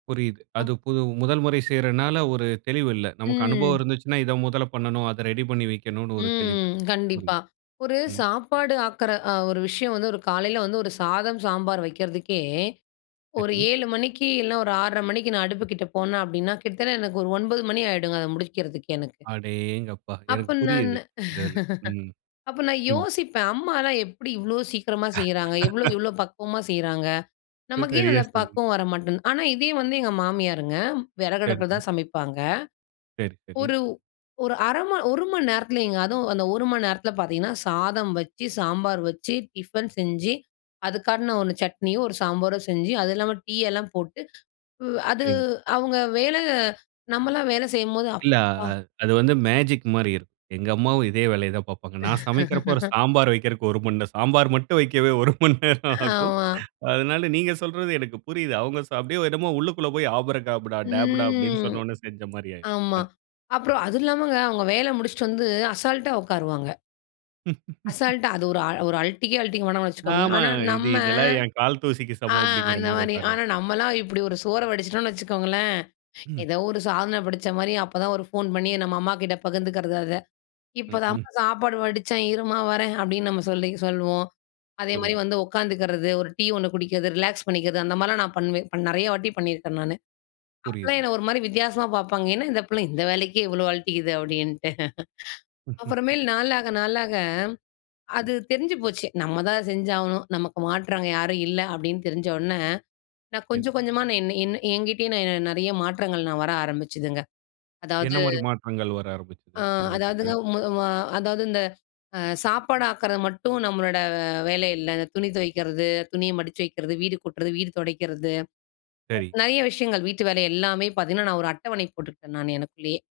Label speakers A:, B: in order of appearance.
A: புரியுது.
B: அப்.
A: அதுக்கு [unintelligible] முதல்முறை செய்றதுனால ஒரு தெளிவு இல்ல. நமக்கு அனுபவம்
B: ம்.
A: இருந்துச்சின்னா, இத முதல பண்ணணும். அத ரெடி பண்ணி வைக்கணும் ஒரு தெளிவு
B: ம்.
A: இருக்கும். ம்,
B: கண்டிப்பா ஒரு
A: ம்
B: சாப்பாடு ஆக்குற அ ஒரு விஷயம் வந்து ஒரு காலையில வந்து ஒரு சாதம் சாம்பார் வைக்கிறதுக்கே, ஒரு
A: சரி.
B: 7 மணிக்கு இல்ல ஒரு 6:30 மணிக்கு நான் அடுப்புக்கிட்ட போன அப்படின்னா, கிட்டத்தட்ட எனக்கு ஒரு 9 மணி ஆகிடுங்க அத முடிக்கிறதுக்கு எனக்கு.
A: அடேங்கப்பா!
B: அப்ப
A: எனக்கு
B: நானு
A: புரியுது. அந்த இதில. ம்,
B: அப்ப நான்
A: ம்
B: யோசிப்பேன் அம்மால்லாம் எப்படி இவ்வளவு சீக்கிரமா செய்றாங்க? எவ்ளோ இவ்ளோ பக்குவமா செய்றாங்க? நமக்கு ஏன்
A: சரியா
B: அந்த
A: சொன்னீங்க.
B: பக்குவம் வர மாட்டேங்குது. ஆனா இதே வந்து எங்க மாமியாருங்க, விறகு அடுப்பில
A: சரிங்க.
B: தான் சமைப்பாங்க.
A: சரி, சரி.
B: ஒரு ஒரு 1/2 மணி 1 மணி நேரத்துலைங்க, அதுவும் அந்த 1 மணி நேரத்தில பாத்தீங்கன்னா, சாதம் வச்சு, சாம்பார் வச்சு, டிஃபன் செஞ்சி, அதுக்காட்டின ஒரு சட்னியோ, ஒரு சாம்பாரோ செஞ்சு அது இல்லாம டீ எல்லாம் போட்டு உ அது
A: சரிங்க.
B: அவங்க வேல நம்பலாம் வேலை செய்யும்போது
A: இல்ல அ
B: அப்பா!
A: அ அது வந்து மேஜிக் மாரி இருக்கும். எங்க அம்மாவும் இதே வேலைய தான் பார்ப்பாங்க. நான் சமைக்கிறபோ ஒரு சாம்பார் வைப்கற்கு 1 மணி நேரம் சாம்பார் மட்டும் வைக்கவே 1 மணி நேரம் ஆகும்.
B: ஆமா.
A: அதனால நீங்க சொல்றது எனக்கு புரியுது. அவங்க ச அப்படியே என்னமோ உள்ளுக்குள்ள போய் ஆபரகாபடா, டேப் டா அப்படின்னு
B: ம்,
A: சொன்ன உடனே செஞ்ச மாரி ஆயிரும்,
B: ஆமா.
A: கண்.
B: அப்புறம் அது இல்லாமங்க அவங்க வேலை முடிச்சிட்டு வந்து அசால்ட்டா உட்காருவாங்க. அசால்டா அது ஒரு ஒரு அலட்டிக்கே அலட்டிக்க வேணாம்னு வச்சுக்கோங்க.
A: ஆமா.
B: ஆனா
A: இது
B: நம்ம
A: இதெல்லாம் என் கால் தூசிக்கு
B: ஆ
A: சமம் அப்டிங்கிற
B: அந்த
A: மாரி
B: மாரி ஆனா
A: உட்காருவாங்க.
B: நம்மலாம் இப்படி ஒரு சோற வடிச்சிட்டோம்னு வச்சுக்கோங்களேன்,
A: ம்.
B: ஏதோ ஒரு சாதன படைச்சா மாரி அப்போதான் ஒரு ஃபோன் பண்ணி நம்ம அம்மாகிட்ட பகிர்ந்துக்கிறது அத. இப்போ
A: ம் ஹ்ம்.
B: தாமா சாப்பாடு வடிச்சேன் இரும்மா வரேன் அப்படின்னு நம்ப சொல்லி சொல்லுவோம். அதே மாரி
A: புரியுது.
B: வந்து உட்காந்துக்கிறது, ஒரு டீ ஒண்ணு குடிக்கிறது, ரிலாக்ஸ் பண்ணிக்கிறது அந்த மாரிலாம் நா பண்ணுவேன், இப்ப நெறைய வாட்டி பண்ணியிருக்கேன் நானு. அப்போலாம்
A: புரியுது.
B: என்ன ஒரு மாரி வித்தியாசமா பார்ப்பாங்க. என்ன இந்த பிள்ள இந்த வேலைக்கே இவ்ளோ அல்ட்டிக்குது அப்படின்ட்டு. அப்புறமேல் நாளாக நாளாக
A: ம்.
B: அது தெரிஞ்சு போச்சு நம்மதான் செஞ்சாகணும், நமக்கு மாற்றா அங்க யாரும் இல்ல அப்படின்னு தெரிஞ்ச உடனே, நா
A: சரி.
B: கொஞ்சம் கொஞ்சமா நா என் என் என்கிட்டேய நிறைய மாற்றங்கள் நா வர ஆரம்பிச்சுதுங்க.
A: என்ன
B: அதாவது
A: மாரி மாற்றங்கள் வர ஆரம்பிச்சுது
B: ஆ அதாவதுங்க
A: உங்ககிட்ட?
B: [unintelligible] அதாவது இந்த அ சாப்பாடு ஆக்குறது மட்டும் நம்மளோட வேல இல்ல, இந்த துணி துவைக்கிறது, துணிய மடிச்சி வைக்கிறது, வீடு கூட்டுறது, வீடு துடைக்கிறது
A: சரி.
B: நெறைய விஷயங்கள் வீட்டு வேலை எல்லாமே பாத்தீங்கன்னா, நான் ஒரு அட்டவணை போட்டுப்பேன் நா எனக்குள்ளேயே.